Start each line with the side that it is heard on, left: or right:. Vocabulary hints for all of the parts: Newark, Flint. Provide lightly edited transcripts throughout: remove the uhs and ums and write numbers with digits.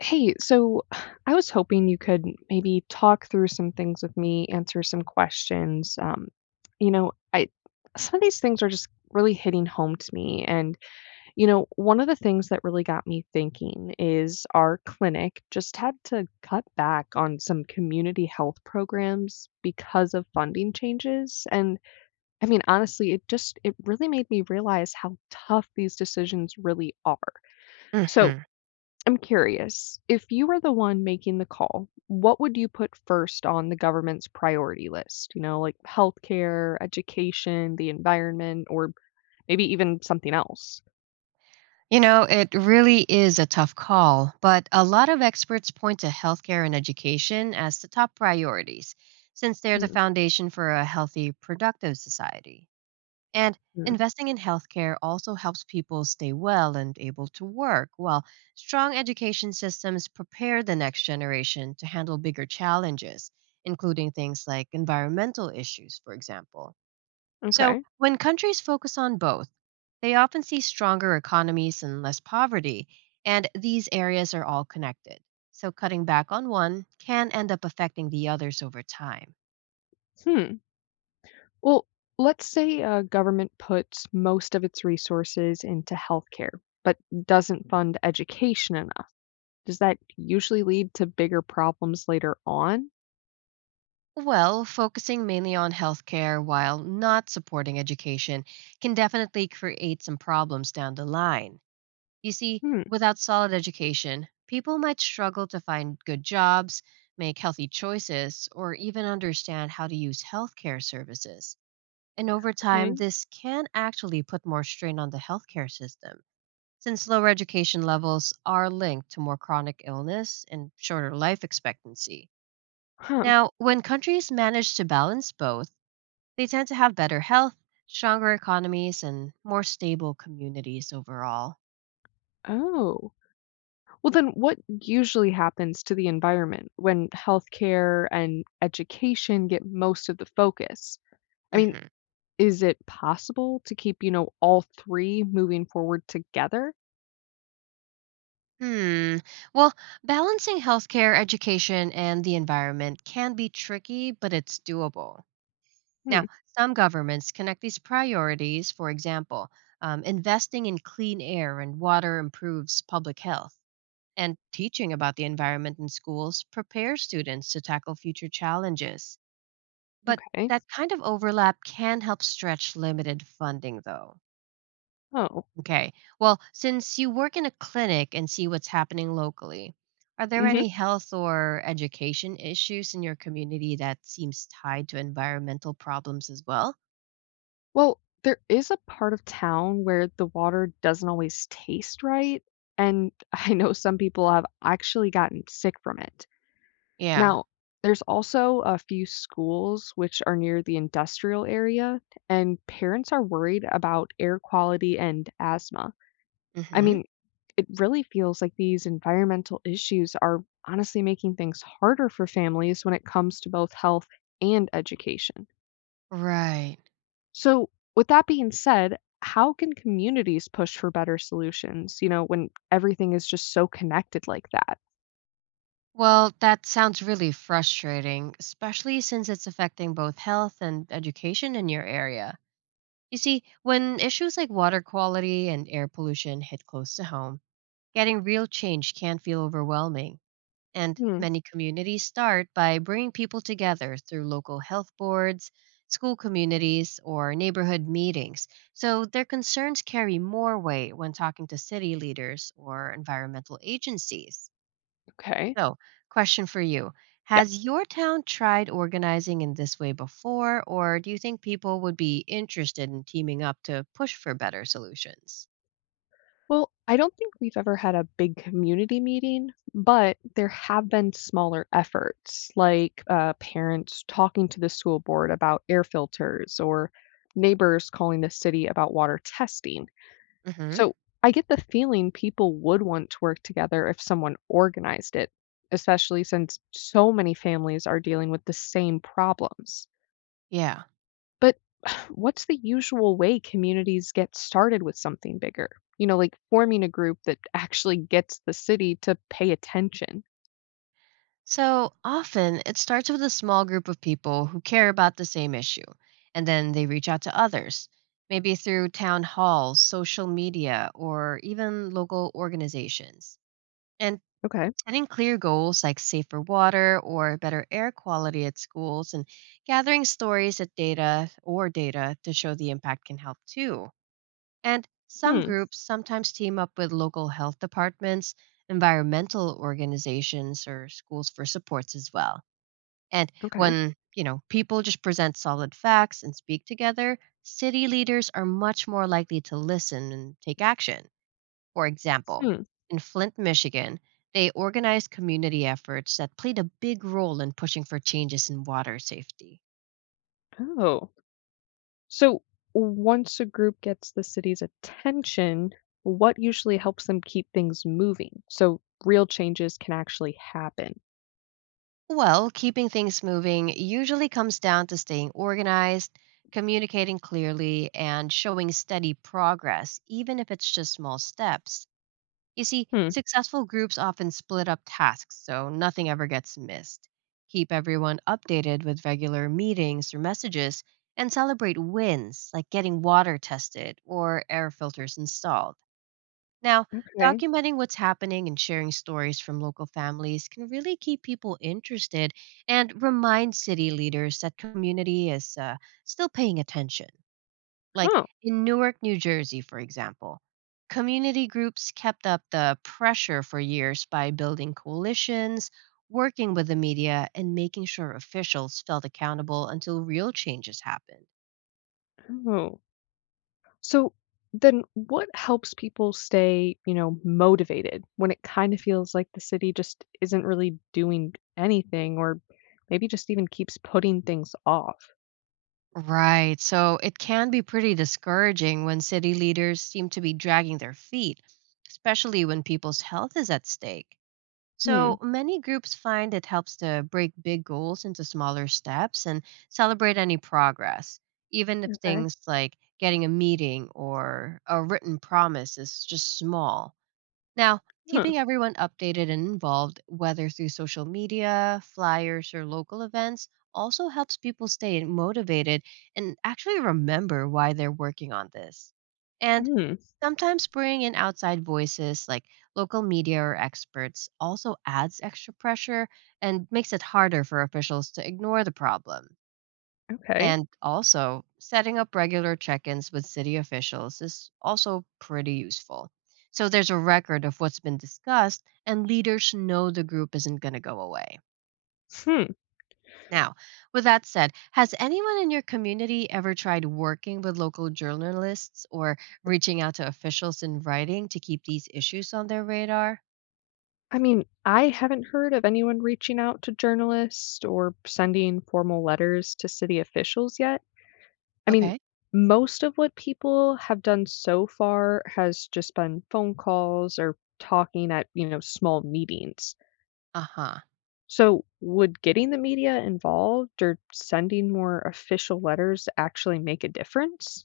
left: Hey, so I was hoping you could maybe talk through some things with me, answer some questions. You know, I Some of these things are just really hitting home to me. And, one of the things that really got me thinking is our clinic just had to cut back on some community health programs because of funding changes. And I mean, honestly, it really made me realize how tough these decisions really are. So,
right: Hmm.
left: I'm curious, if you were the one making the call, what would you put first on the government's priority list? Like healthcare, education, the environment, or maybe even something else?
right: You know, it really is a tough call, but a lot of experts point to healthcare and education as the top priorities, since they're the
left: Mm,
right: foundation for a healthy, productive society. And
left: mm.
right: investing in healthcare also helps people stay well and able to work, while strong education systems prepare the next generation to handle bigger challenges, including things like environmental issues, for example. So,
left: Okay.
right: when countries focus on both, they often see stronger economies and less poverty, and these areas are all connected. So, cutting back on one can end up affecting the others over time.
left: Hmm. Well, let's say a government puts most of its resources into healthcare, but doesn't fund education enough. Does that usually lead to bigger problems later on?
right: Well, focusing mainly on healthcare while not supporting education can definitely create some problems down the line. You see,
left: Hmm.
right: without solid education, people might struggle to find good jobs, make healthy choices, or even understand how to use healthcare services. And over time,
left: Okay.
right: this can actually put more strain on the healthcare system, since lower education levels are linked to more chronic illness and shorter life expectancy.
left: Huh.
right: Now, when countries manage to balance both, they tend to have better health, stronger economies, and more stable communities overall.
left: Oh. Well, then what usually happens to the environment when healthcare and education get most of the focus? I mean,
right: Mhm.
left: is it possible to keep, all three moving forward together?
right: Hmm. Well, balancing healthcare, education, and the environment can be tricky, but it's doable.
left: Hmm.
right: Now, some governments connect these priorities, for example, investing in clean air and water improves public health, and teaching about the environment in schools prepares students to tackle future challenges. But
left: Okay.
right: that kind of overlap can help stretch limited funding, though.
left: Oh.
right: Okay, well, since you work in a clinic and see what's happening locally, are there
left: Hmm.
right: any health or education issues in your community that seems tied to environmental problems as well?
left: Well, there is a part of town where the water doesn't always taste right, and I know some people have actually gotten sick from it.
right: Yeah.
left: Now, there's also a few schools which are near the industrial area, and parents are worried about air quality and asthma. I
right: Hmm.
left: mean, it really feels like these environmental issues are honestly making things harder for families when it comes to both health and education.
right: Right.
left: So, with that being said, how can communities push for better solutions, when everything is just so connected like that?
right: Well, that sounds really frustrating, especially since it's affecting both health and education in your area. You see, when issues like water quality and air pollution hit close to home, getting real change can feel overwhelming. And
left: Hmm.
right: many communities start by bringing people together through local health boards, school communities, or neighborhood meetings. So their concerns carry more weight when talking to city leaders or environmental agencies.
left: Okay. Yeah.
right: So, question for you. Has your town tried organizing in this way before, or do you think people would be interested in teaming up to push for better solutions?
left: Well, I don't think we've ever had a big community meeting, but there have been smaller efforts, like parents talking to the school board about air filters or neighbors calling the city about water testing.
right: Hmm.
left: So I get the feeling people would want to work together if someone organized it, especially since so many families are dealing with the same problems.
right: Yeah.
left: But what's the usual way communities get started with something bigger? Like forming a group that actually gets the city to pay attention.
right: So often it starts with a small group of people who care about the same issue, and then they reach out to others, maybe through town halls, social media, or even local organizations. And
left: Okay.
right: Setting clear goals like safer water or better air quality at schools and gathering stories at data or data to show the impact can help too. And some
left: Hmm.
right: groups sometimes team up with local health departments, environmental organizations or schools for supports as well. And
left: Okay.
right: when, you know, people just present solid facts and speak together, city leaders are much more likely to listen and take action. For example,
left: Hmm.
right: in Flint, Michigan, they organized community efforts that played a big role in pushing for changes in water safety.
left: Oh. So once a group gets the city's attention, what usually helps them keep things moving so real changes can actually happen?
right: Well, keeping things moving usually comes down to staying organized, communicating clearly, and showing steady progress, even if it's just small steps. You see,
left: Hmm.
right: successful groups often split up tasks so nothing ever gets missed. Keep everyone updated with regular meetings or messages, and celebrate wins like getting water tested or air filters installed. Now,
left: Okay.
right: documenting what's happening and sharing stories from local families can really keep people interested and remind city leaders that community is still paying attention. Like
left: Oh.
right: in Newark, New Jersey, for example, community groups kept up the pressure for years by building coalitions, working with the media, and making sure officials felt accountable until real changes happened.
left: Oh. So then what helps people stay, motivated when it kind of feels like the city just isn't really doing anything or maybe just even keeps putting things off?
right: Right. So it can be pretty discouraging when city leaders seem to be dragging their feet, especially when people's health is at stake.
left: Hmm.
right: So many groups find it helps to break big goals into smaller steps and celebrate any progress, even if
left: Okay.
right: things like getting a meeting or a written promise is just small. Now,
left: Huh.
right: keeping everyone updated and involved, whether through social media, flyers, or local events, also helps people stay motivated and actually remember why they're working on this. And
left: Hmm.
right: sometimes bringing in outside voices like local media or experts also adds extra pressure and makes it harder for officials to ignore the problem.
left: Okay.
right: And also, setting up regular check ins with city officials is also pretty useful. So there's a record of what's been discussed, and leaders know the group isn't going to go away.
left: Hmm.
right: Now, with that said, has anyone in your community ever tried working with local journalists or reaching out to officials in writing to keep these issues on their radar?
left: I mean, I haven't heard of anyone reaching out to journalists or sending formal letters to city officials yet. I mean,
right: Okay.
left: most of what people have done so far has just been phone calls or talking at, small meetings.
right: Uh huh.
left: So, would getting the media involved or sending more official letters actually make a difference?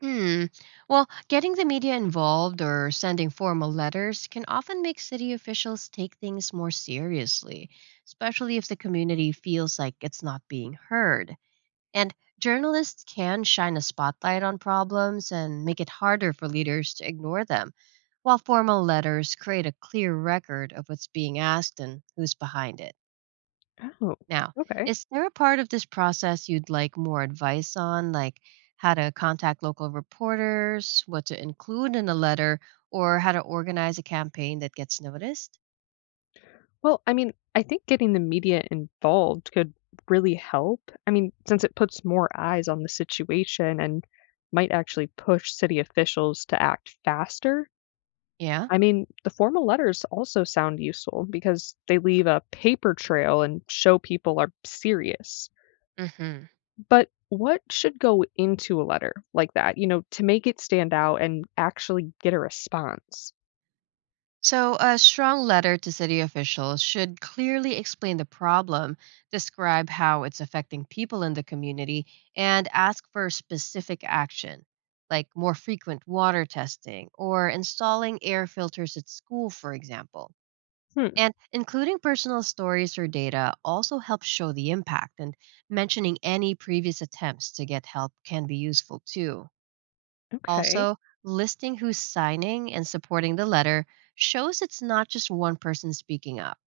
right: Hmm. Well, getting the media involved or sending formal letters can often make city officials take things more seriously, especially if the community feels like it's not being heard. And journalists can shine a spotlight on problems and make it harder for leaders to ignore them, while formal letters create a clear record of what's being asked and who's behind it.
left: Oh,
right: Now,
left: okay.
right: is there a part of this process you'd like more advice on, like how to contact local reporters, what to include in a letter, or how to organize a campaign that gets noticed?
left: Well, I mean, I think getting the media involved could really help. I mean, since it puts more eyes on the situation and might actually push city officials to act faster.
right: Yeah.
left: I mean, the formal letters also sound useful because they leave a paper trail and show people are serious.
right: Hmm.
left: But what should go into a letter like that, to make it stand out and actually get a response?
right: So, a strong letter to city officials should clearly explain the problem, describe how it's affecting people in the community, and ask for specific action, like more frequent water testing or installing air filters at school, for example.
left: Hmm.
right: And including personal stories or data also helps show the impact, and mentioning any previous attempts to get help can be useful too.
left: Okay.
right: Also, listing who's signing and supporting the letter shows it's not just one person speaking up.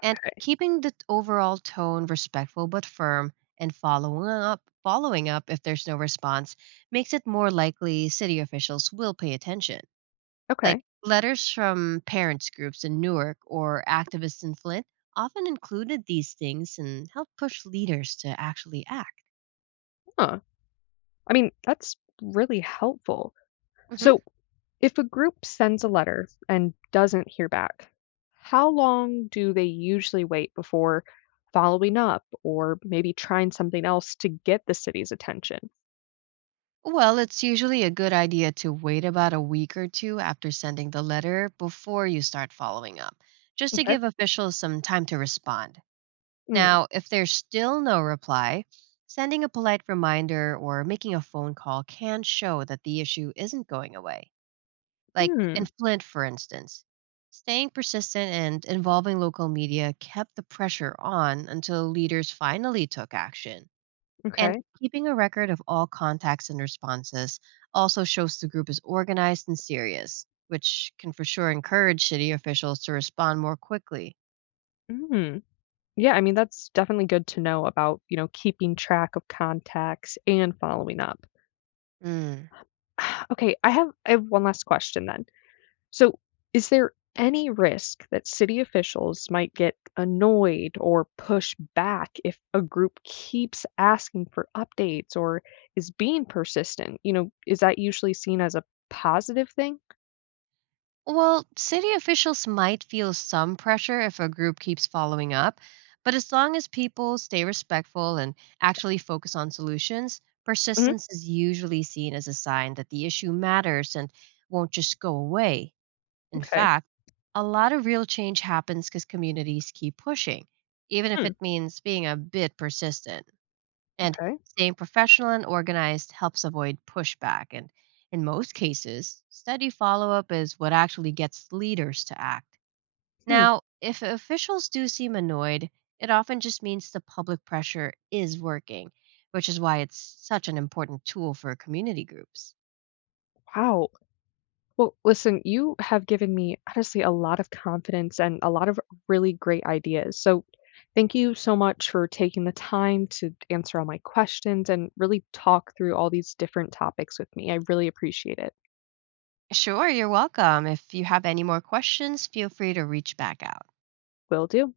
right: And keeping the overall tone respectful but firm and following up if there's no response makes it more likely city officials will pay attention. Like
left: Okay.
right: letters from parents groups in Newark or activists in Flint often included these things and helped push leaders to actually act.
left: Huh. I mean, that's really helpful.
right: Mhm.
left: So, if a group sends a letter and doesn't hear back, how long do they usually wait before following up or maybe trying something else to get the city's attention?
right: Well, it's usually a good idea to wait about a week or two after sending the letter before you start following up, just to
left: Okay.
right: give officials some time to respond.
left: Mm.
right: Now, if there's still no reply, sending a polite reminder or making a phone call can show that the issue isn't going away. Like in
left: Mm.
right: Flint, for instance, staying persistent and involving local media kept the pressure on until leaders finally took action. And
left: Okay.
right: keeping a record of all contacts and responses also shows the group is organized and serious, which can for sure encourage city officials to respond more quickly.
left: Mm. Yeah, I mean that's definitely good to know about, keeping track of contacts and following up.
right: Mm.
left: Okay, I have one last question then. So, is there any risk that city officials might get annoyed or push back if a group keeps asking for updates or is being persistent? Is that usually seen as a positive thing?
right: Well, city officials might feel some pressure if a group keeps following up, but as long as people stay respectful and actually focus on solutions,
left: Hmm.
right: persistence is usually seen as a sign that the issue matters and won't just go away. In
left: Okay.
right: fact, a lot of real change happens because communities keep pushing, even if
left: Hmm.
right: it means being a bit persistent. And
left: Okay.
right: staying professional and organized helps avoid pushback. And in most cases, steady follow up is what actually gets leaders to act.
left: Hmm.
right: Now, if officials do seem annoyed, it often just means the public pressure is working, which is why it's such an important tool for community groups.
left: Wow. Well, listen, you have given me honestly a lot of confidence and a lot of really great ideas. So, thank you so much for taking the time to answer all my questions and really talk through all these different topics with me. I really appreciate it.
right: Sure, you're welcome. If you have any more questions, feel free to reach back out.
left: Will do.